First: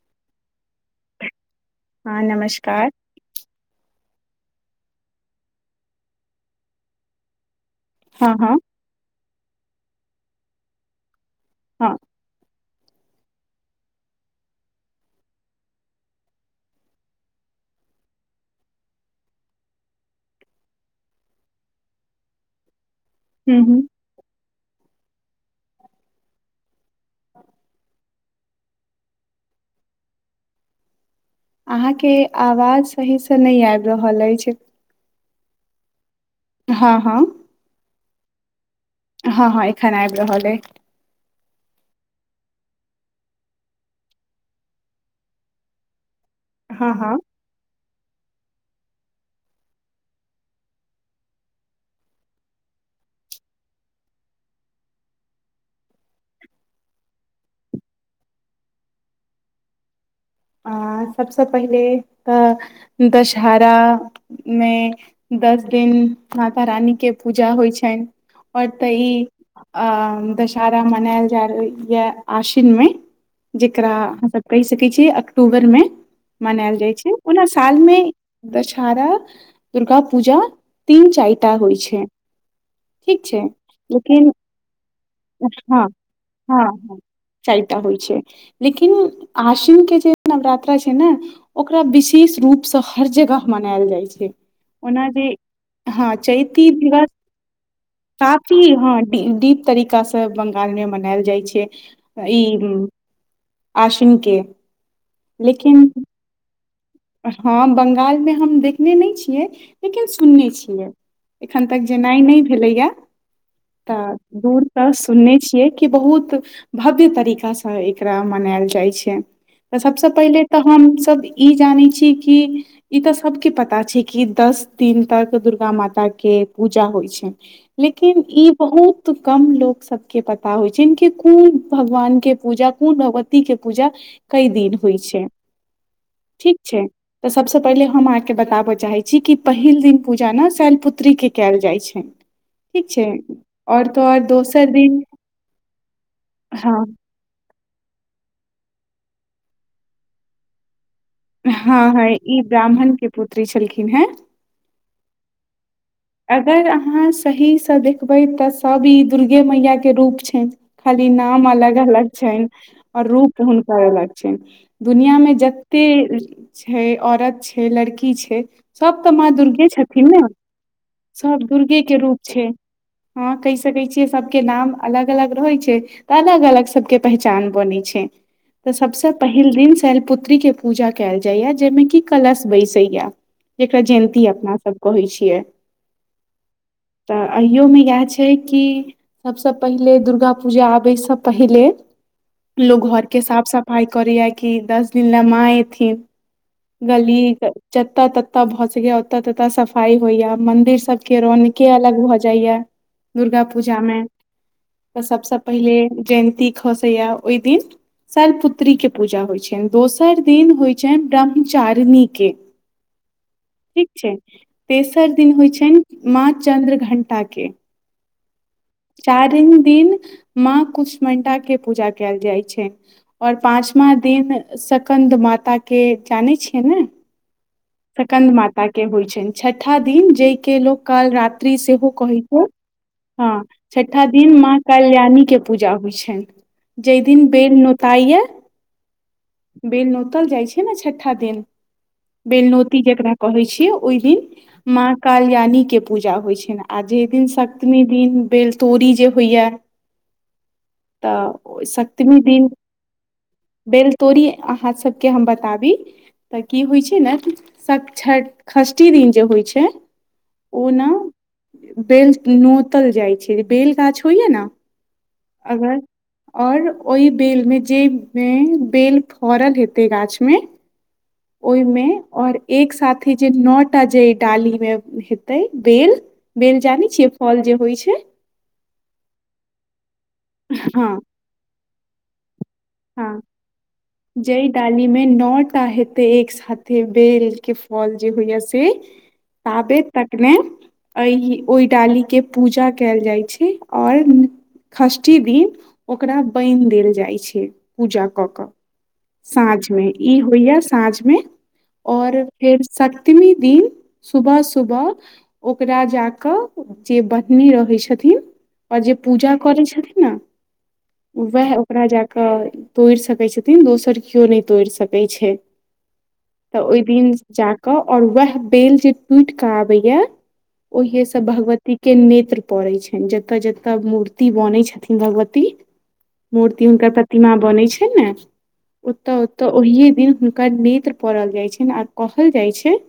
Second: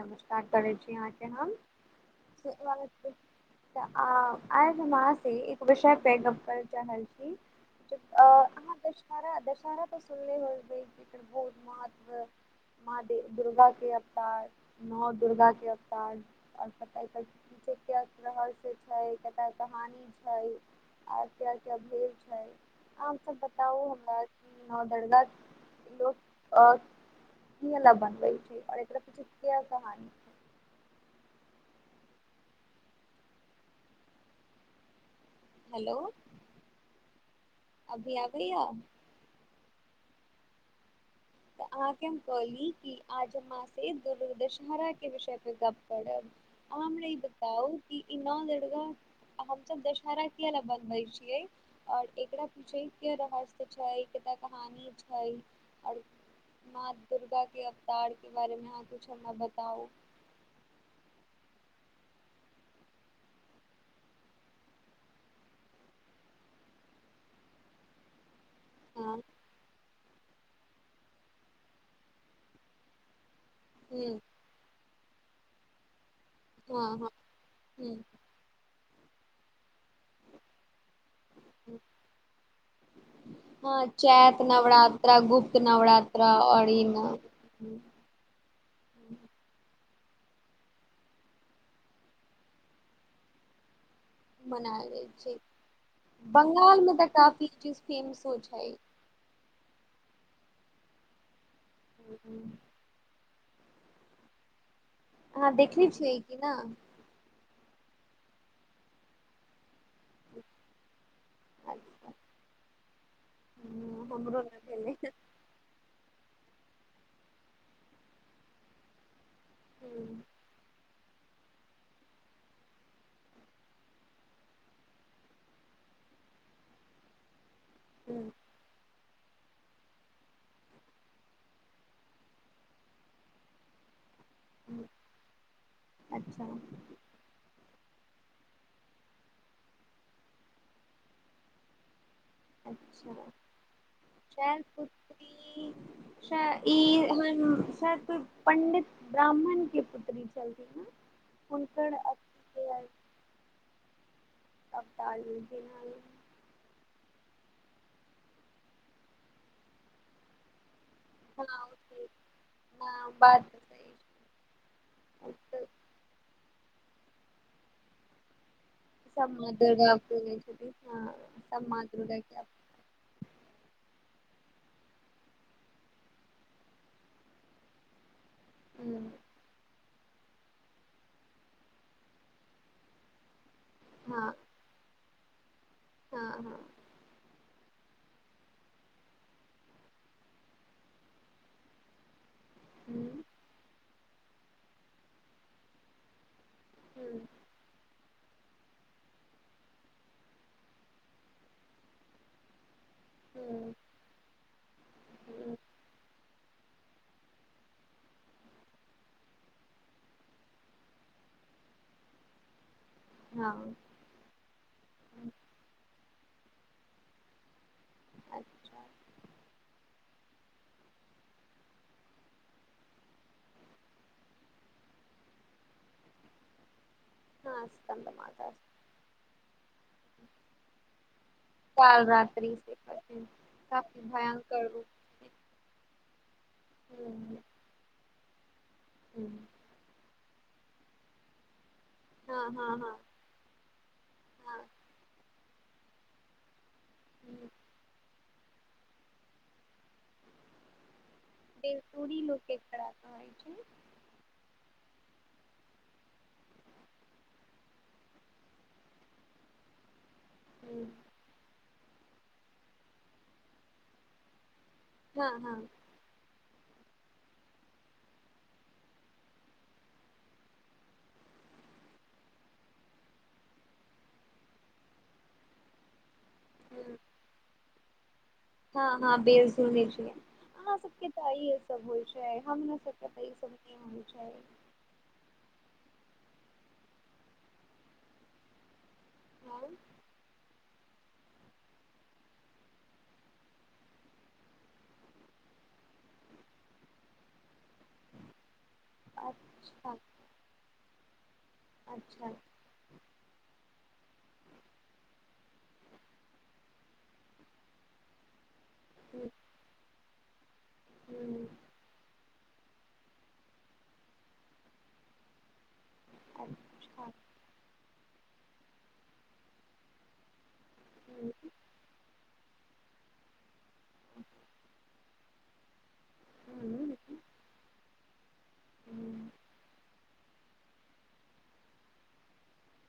नमस्कार करै छी अहाँके हम। हँ नमस्कार [unintelligible] आ, आइ हम अहाँ से एक विषय पर गप करय चाहैत छी। अ हँ हँ अहाँके [unintelligible] अहां त सुनने हेबै। बहुत हँ [unintelligible] मां देवी दुर्गा के अवतार नओ दुर्गा के अवतार और कत के की रहस्य छै, कतय कहानी छै और किया किया भेल छै। अहां सब हूँ हूँ बताउ हमरा मां दुर्गा और [unintelligible] बनबै [unintelligible] सयह कहानी छै। अहाँके आवाज सहीसं नै आबि रहल अछि। हेलो। हां हां। अभी आबैये। हां एखैन आबि रहल अइ। त अहांके हम कहली कि आज हम कहां के दशहरा के विषय पे गप करब। हँ अहां हँ ई बताउ इ ल हमस दशरा कििया ला बनवे छिये और एकरा पीछे के रहस्य छै क कहानी छै और। माँ दुर्गा के अवतार के बारेमे हँ किुछ हमरा बताउ। आ सभसँ पहिले तऽ दशहरामे दस दिन माता रानीके पूजा होइ छनि। पढ़त हँ ई। [unintelligible] -अ दशहरा मनायल जा रहल यए आश्विनमे। जकरा हूँ अह सब कहि स। किछ अक अक्टूबरमे। मनायल जाइ हँ हँ छै, ओना साल मे हूँ दस सारा। [unintelligible] दुर्गा पूजा तीन चार होइ छै ठीक छै हँ लेकिन चैत नवरात्रा गुप्त हँ नवरात्रा -हँ आओर ई -ह न चारितटा होइ छै लेकिन आश्विन के। जे नवरात्रा छै ने ओकरा विशेष रूप से हर जगह मनायल जाय छै। [unintelligible] मनायल जाइ ओना जे छै हँ -चेैत बंगाल मे तऽ दवस काफी चीज फेमसो काफी छै हँ दीप। तरीका से बंगाल मे मनायल जाय छै। ई। [unintelligible] अशिन के। [unintelligible] अहाँ देखे लेकिन छियै कि न। [unintelligible] हँ बंगालमे हम देखने नहि छियै लेकिन सुनने छियै। [unintelligible] एखन हँ तक जेनाइ नहि भेलैएा। [unintelligible] तऽ हमरो नहि -दूर तऽ भेलै सुनने छियै कि बहुत। बहु भव्य तरीकासँ एकरा मनायल जाइ छै। [unintelligible] तऽ सबसँ हँ पहिले तऽ हम। [unintelligible] तब ई। [unintelligible] जानै छी कि ई तऽ सबके पता छै कि दस दिन तक दुर्गा माता के पूजा होइ छै। [unintelligible] लेकिन ई बहुत। [unintelligible] त कम लोकोग सबके पता होइ छै कि कोन भगवान के पूजा कोन भगवती के पूजा। कई दिन होइ छै। [unintelligible] अच्छा ठीक छै तऽ सबसँ। पहिले हम अहाँकेँ बताबय चाहैत छी कि पहिल दिन पूजा ने शैलपुत्रीके कयल जाइत छनि। अछा शद दोसर दिन पुत्री श हँ ई शरद पत्र पण्डित। [unintelligible] ब्राह्मण केी पुत्री छलखीन न। [unintelligible] हँ- हुनकर हँं- अथी ई ब्राह्मण के पुत्री छलखिन हैं। [unintelligible] अवतार लेलखिन हन। अगर अहाँ सहीसँ देखबै तऽ सभ ई दुर्गे मैयाके रूप छैन। खाली हँ नाम अलग ओते -अलग छनि आओर हँ रूप बात तऽ हुनकर सही अलग छै छनि दुनिआँमे तऽ जतेक। छै औरत छै लड़की छै। [unintelligible] सभ तऽ सब माँ दुर्गे दुर्गा छथिन ने? पूजै छथिन हँ सब दुर्गे माँ के दुर्गा रूप छै हँ कहि सकै छिय सबके नाम अलग-अलग रहै छै तऽ अलग-अलग सबके पहचान बनै छै। तऽ हूँ, सबसँ पहिल दिन शैल पुत्री के पूजा कयल जाइया जाहिमे कि कलश बैसैया। जेकरा जयन्ती अपना सब कहै छी। [unintelligible] [unintelligible] हँ हँ अइयोमे इएह छै कि सभसँ पहिले दुर्गा पूजा आबयसँ पहिले लोग घर के साफ-सफाइ करया की दस दिन ला माँ एथिन अच्छा गलीक चच ओता ततता भऽ सकैया ओतता तत सफाई होइया। मंदिर सबके रौनक अलग भऽ जाइया। दुर्गा पूजामे। तऽ सबसँ पहिले जैन ती खसैया ओहि दिन शैलपुत्री के पूजा होइ छनि दोसर दिन होइ छनि ब्रह्मचारिणीे के। ठीक छै ते सर दिन होइ छनि माँ चन्द्र घण्टा के। अच्छा! चारिम दिन माँ कुष्मणडा के पूजा कयल जाइ छै आओर पाँचवा दिन सकन्द माता के जानै छियै ने? हँ स्कन्द प्रकन्द माता के होइ छनि। छठा दिन जाहिके लोक काल रा त्री सेहो काल कहैया रात्रि से कठिन हँ काफी छठा दिन माँ भयंकर रूप कल्याणी के पूजा होइ छनि जहि दिन बेल नोताई किया बेलनोती नोतल जाइ छै ने छठ्ठा दिन। हँ हँ बेलनौती हँ जकरा कहै छियै ओहि दिन हँ माँ काल्याणी के के पूजा होइ छै ने। आज दिन सप्तमी दिन। बेल। तोरी जे होइया। तऽ ओ बेलसूरी सप्तमी दिन लोक एकरा कहै छै -बेल तोड़ अहाँ सब। के हम बताबी तऽ की होइ छै -नेठ ष्ठी दिन जे होइ छै। ओना बेल नोतल जाइ छै। बेल गाछ होइया न? हँ हँ और ओहि बेल मे जेहि मे बेल फड़ल हेते गाछ मे ओहिमे और एक साथे जे नओ टा जे डाली मे हेते बेल। बेल जानी छियै फल जे होइ छै। हँ -हँ बेल सूनने छीए। [unintelligible] अहाँ हँ सबके तऽ सब होइ छै हमरा सबके हँ तऽ ई सब नहि होइ छै। त एक साथे बेल के फल जे होइया से। हाँ ताबेत तकने। [unintelligible] अ ओहि डाली के पूजा कयल जाइ छै और। [unintelligible] दिन ओकरा बनि देल जाइ छै। [unintelligible] पूजा कऽ- कऽ साँझ मे अच्छा ई होइया साँझ मे। और अच्छा फेर स्तवीं दिन। [unintelligible] सुब-ह सुबह ओकरा ज कऽ जे बहिनी रहै छथिन। [unintelligible] आ जे हम्म पूजा करै। हम्म, वह ओकरा जााक। केऽ तोड़ि सकैत छथिन दोसर केओ नहि तोड़ि सकैत छै। तऽ ओहि अच्छा दिन जाकऽ। [unintelligible] और वह बेल जे टूट के आबे या। ओ ये सब हम्म भगवती के नेत्रृ्। पड़ै छ जतऽ जतय मूर्ति बनैत छथिन। भगवती मूर्ति हुनकर हम्म प्रतिमा बनै छ ने ओतऽ हँ ओतऽ ओहिे दिन हुनकर नेत्र पड़ल जाइ छनि आ कहल जाइ छै। [unintelligible]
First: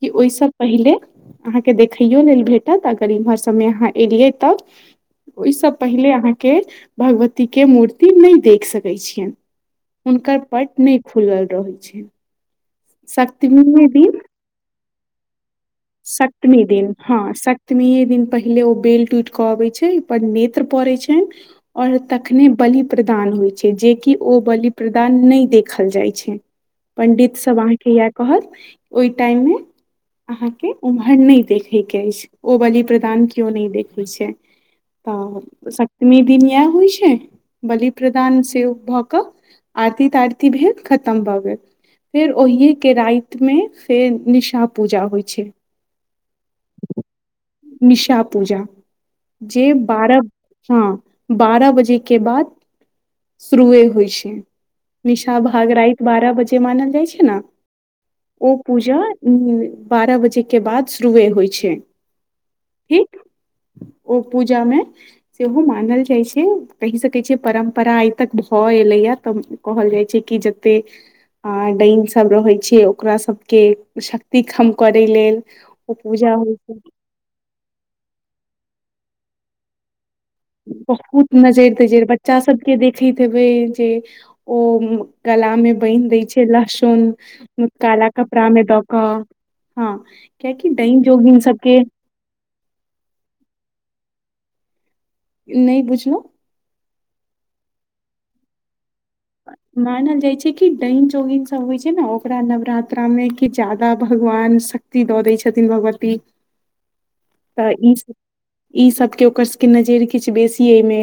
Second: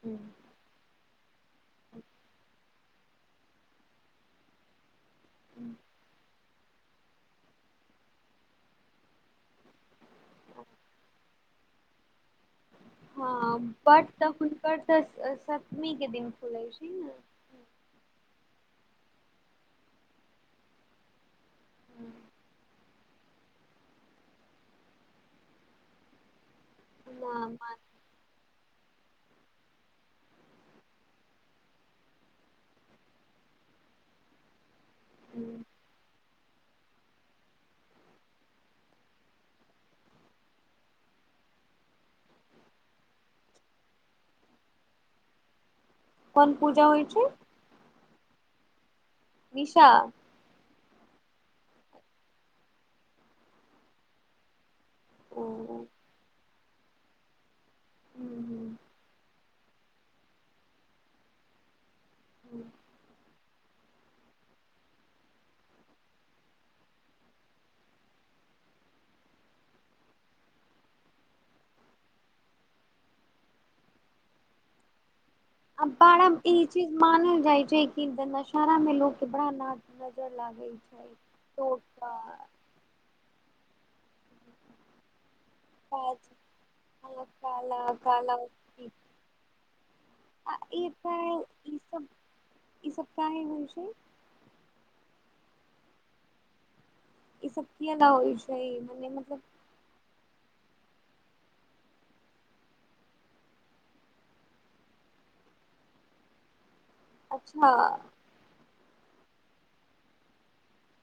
कि ओहिसर पहिले। [unintelligible] अहाँके देखैयो लेल भेटत अगर इम्हर सबमे अहाँ एलियै तब -ओहिसँ पहिले अहाँ। के भगवती के मूर्ति नहि देख सकैत छियनि हुनकर पट नहि खुलल रहैत छ। [unintelligible] स्तमी बट दिन तऽ [unintelligible] हुनकर तऽ सप्तमी के दिन सप्तमी खुलै छै दिन ने हँ स्तमी दिन पहिले ओ। बेल टूट केऽ अबै छै ई परर नेत्र पड़े छ। और तखने बलि। प्रदान होइ छै जेकि ओ बलि प्रदान नहि देखल जाइ छै। पण्डित। [unintelligible] सब अहाँके इएह कहत। [unintelligible] ओहि टाइम मे अहाँके ओम्हर नहि देखैके अछि ओ बलि प्रदान केओ नहि देखैत छै। [unintelligible] तऽ सप्तमी दिन। [unintelligible] इएह होइ छै बलि प्रदान से भऽ कऽ आरती -तारती भेल खतम भऽ गेल। फेर ओहिएके रातिमे फेर निशा पूजा होइत छै। [unintelligible] कोन पूजा होइ छै निशा पूजा। [unintelligible] जे निशा बारह। [unintelligible] हँ बारह बजे के बाद शुरुए होइ छै। [unintelligible] निशा भाग राइतत बारह बजे। से मान। [unintelligible] जाइ छै ने। [unintelligible] ओ पूजा ह। [unintelligible] बारह बजे के बाद शुरुए होइ छै। [unintelligible] ठीक। [unintelligible] ओ पूजामे सेहो मानल जाइ छै कहि सकैत छियै परम्परा आइ तक भऽ एलैएा तऽ कहल जाइ छै कि जतेक आ। डइन सब रहै छै ओकरा सबके शक्ति कम करै लेल। आ ओ बड़ पूजा ई होइ छै चीज मानल जाइ छै इर। सारामे लोक के बना नाच। [unintelligible] बहुत नजरि तजरि बच्चा सबके देखैत। देै जे ओ। गला में बान्हि दै काज छै लहसुन काला कपड़ा में दऽ कऽ हँ आ कियाकि ई डाई योगिन तऽ सबके। ई सब ई सब काहे [unintelligible] होइ छै नई बुझलो। [unintelligible] ई सब क नहि होइ छै। [unintelligible] मानल जाइ छै। कि डान चोगिन सब होइ छै ने ओकरा नवरात्रामे कि ज्यादा भगवान शक्ति दऽ दै छथिन भगवती। [unintelligible] तऽ अच्छा ईसभ। [unintelligible] ई सबके ओकर सबके नजर किछु बेसी एहिमे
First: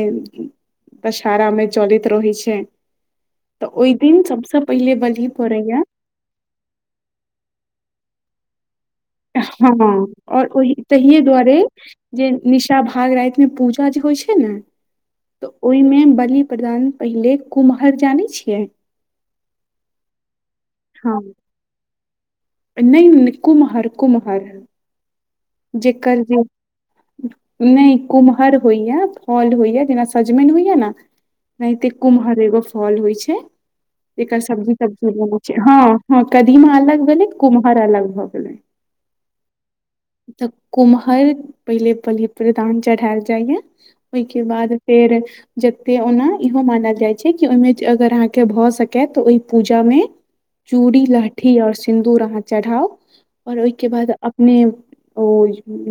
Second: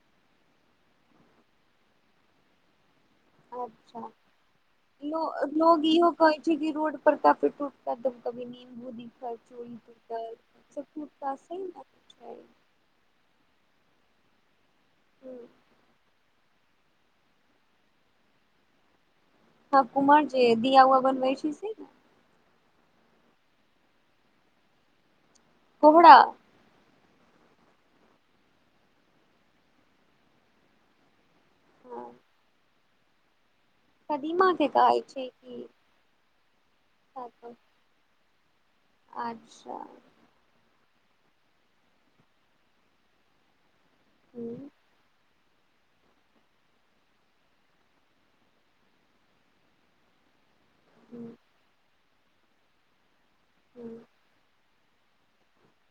दशराा मे चलैत रहै छै। तऽ ओहि अच्छा दिन सबसँ पहिले बलि पड़ैया लोग इहो कहै छै कि रोड पर क फिटूट क। [unintelligible] अभ। [unintelligible] हँ और ओहि सब तहिे टूटता दुआरे सही ने जे छै निशा भाग राति मे पूजा जे होइ छै। [unintelligible] ने। [unintelligible] हूँ, तऽ ओहिमे बलि‌। प्रदान पहिले कुम्हर जानैत छियै। [unintelligible] हम कुम्हर छी जे दिया उआ हँ बनबै छी से। नहि नहि कुम्हार-कुम्हर कोहरा जेकर जे नहि कुम्हर होइया फल होइया जेना सजमनि होइया ने? ओनहिते हँ कुम्हर एगो फल होइ छै। एक कदीमा के सब्जी सब कहै छै कि हँ। कदीमा अलग में भेलै। कुम्हर अलग भ चलै अच्छा कुम्हर पहिले-पहिले बलि प्रदान चढ़ायल जाइ या। ओहिके हूँ बाद फेर जते ओना इहो मानल जाइ छै कि ओहिमे अगर अहाँके भऽ सकय तऽ ओहि पूजामे हूँ चूड़ी-लहठी और सिन दूर अहाँ चढ़ाव। आओर ओहिके हूँ बाद अपने ओ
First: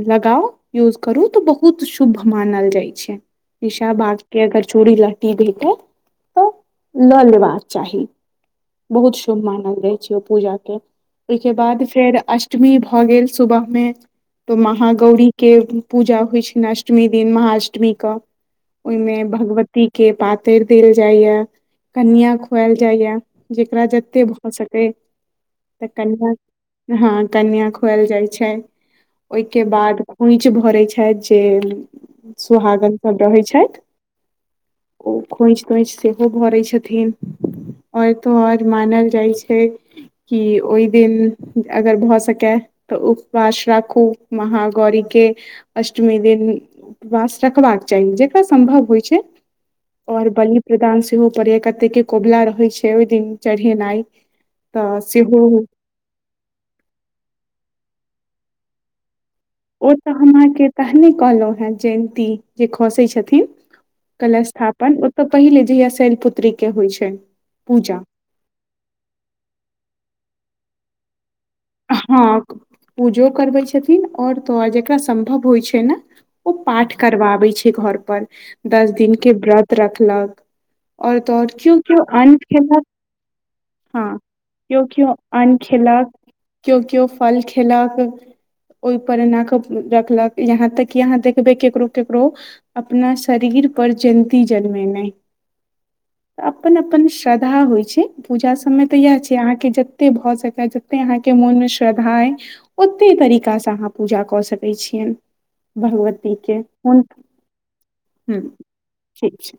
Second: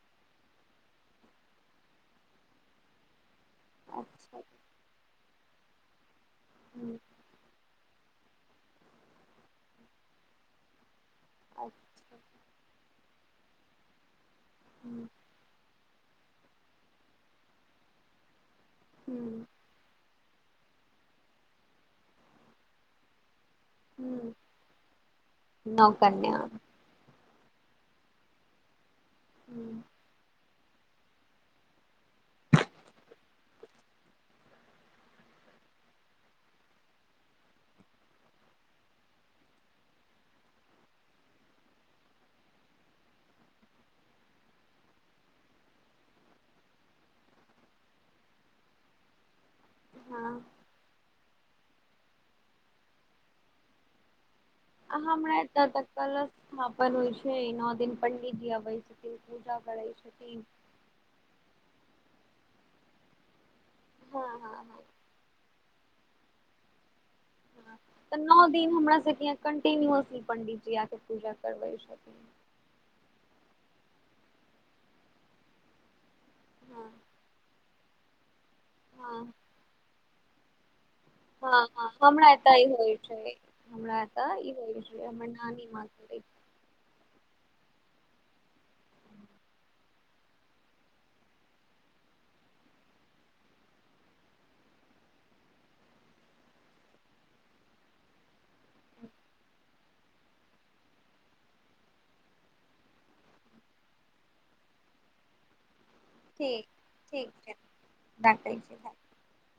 लगाउ यूज करू तऽ बहुत शुभ मानल जाइत छै। निशा भागके अच्छा अगर चूरी लह ती भेट तऽ हूँ ल‌ लेबाक ‌‌ चाही। बहुत शुभ मानलइ छै ओ पूजाके। ओहिके बाद फेर अच्छा अष्टमी भ भऽ गेल सुबहमे। तऽ मह हूँ गौरी के पूजा होइ छनि अष्टमी दिन महाअष्टमीे क। ओहिमे हूँ भगवती के पातरि देल जाय या कनिया खुआल जाय या। जकरा जतेक हूँ भऽ सकै। कन्या नौकन्या हँ कन्या खुआल जाइ छै। ओहिके हूँ बाद खोंइ खोंइच भरै छथि। जे सुहागन सब रहै छथि। ओ खोंइच-तोंइच सेहो भरै छथिन। और तो आओर मानल जाइ छै कि ओहि दिन अगर भऽ सकय तऽ उपवास राखु महागौरी के अष्टमी दिन उपवास रखबाक चाही, जकरा सम्भव होय छै। और हँ बलि प्रदान सेहो पड़ै कै ते के कोबला रहै छै, ओय दिन चढ़एनाय अहाँ हमरा एत त कलश स्थापन होइ छै नओ दिन पर पंडिजी अबैय छथिन। पूजा करै ओ तऽ हम छथिन अहाँ के तहने कहलौ हें। जयन्ती जे खसै छथिन। हँ हँ हँ कलस्थापन ओ ते पहिले जहिया से शैेलपुत्री के होय छै। पूजा तऽ नौ दिन हमरा सबके यहाँ कंटिन्युसली पंडित जी आ के पूजा करबै छथिन हाँ पूजो करबै छ थिन और तोर जकरा सम्भव होय छै ने। ओ हँ पाठ करबाबै छै। ए घर पर। दस दिन के व्रत रखलक। और तो और केओ हाँ-हाँ केओ हमरा अन्न एता ई खेलक होय छै, हमरा हँ एता ई होय छै हमर नानी मां [unintelligible] कियो-कियो फल खेलक, ओय पर एना कऽ उम्म रखलक, यहाँ तक कि अहाँ देखबै केकरो-केकरो अपना शरीर पर जयन्ती जनमेनाय, अपन-अपन श्रद्धा होय छै, पूजा सब मे ते छथिन। इहाए छै अहाँ के जते भ सकै, जते अहाँ के मोन मे श्रद्धा अय, ओते तरीका से अहाँ पूजा कऽ सकै छियन। भगवती के ठीक हुं ठीक छै ह्म्म राखै छी ठीक छै।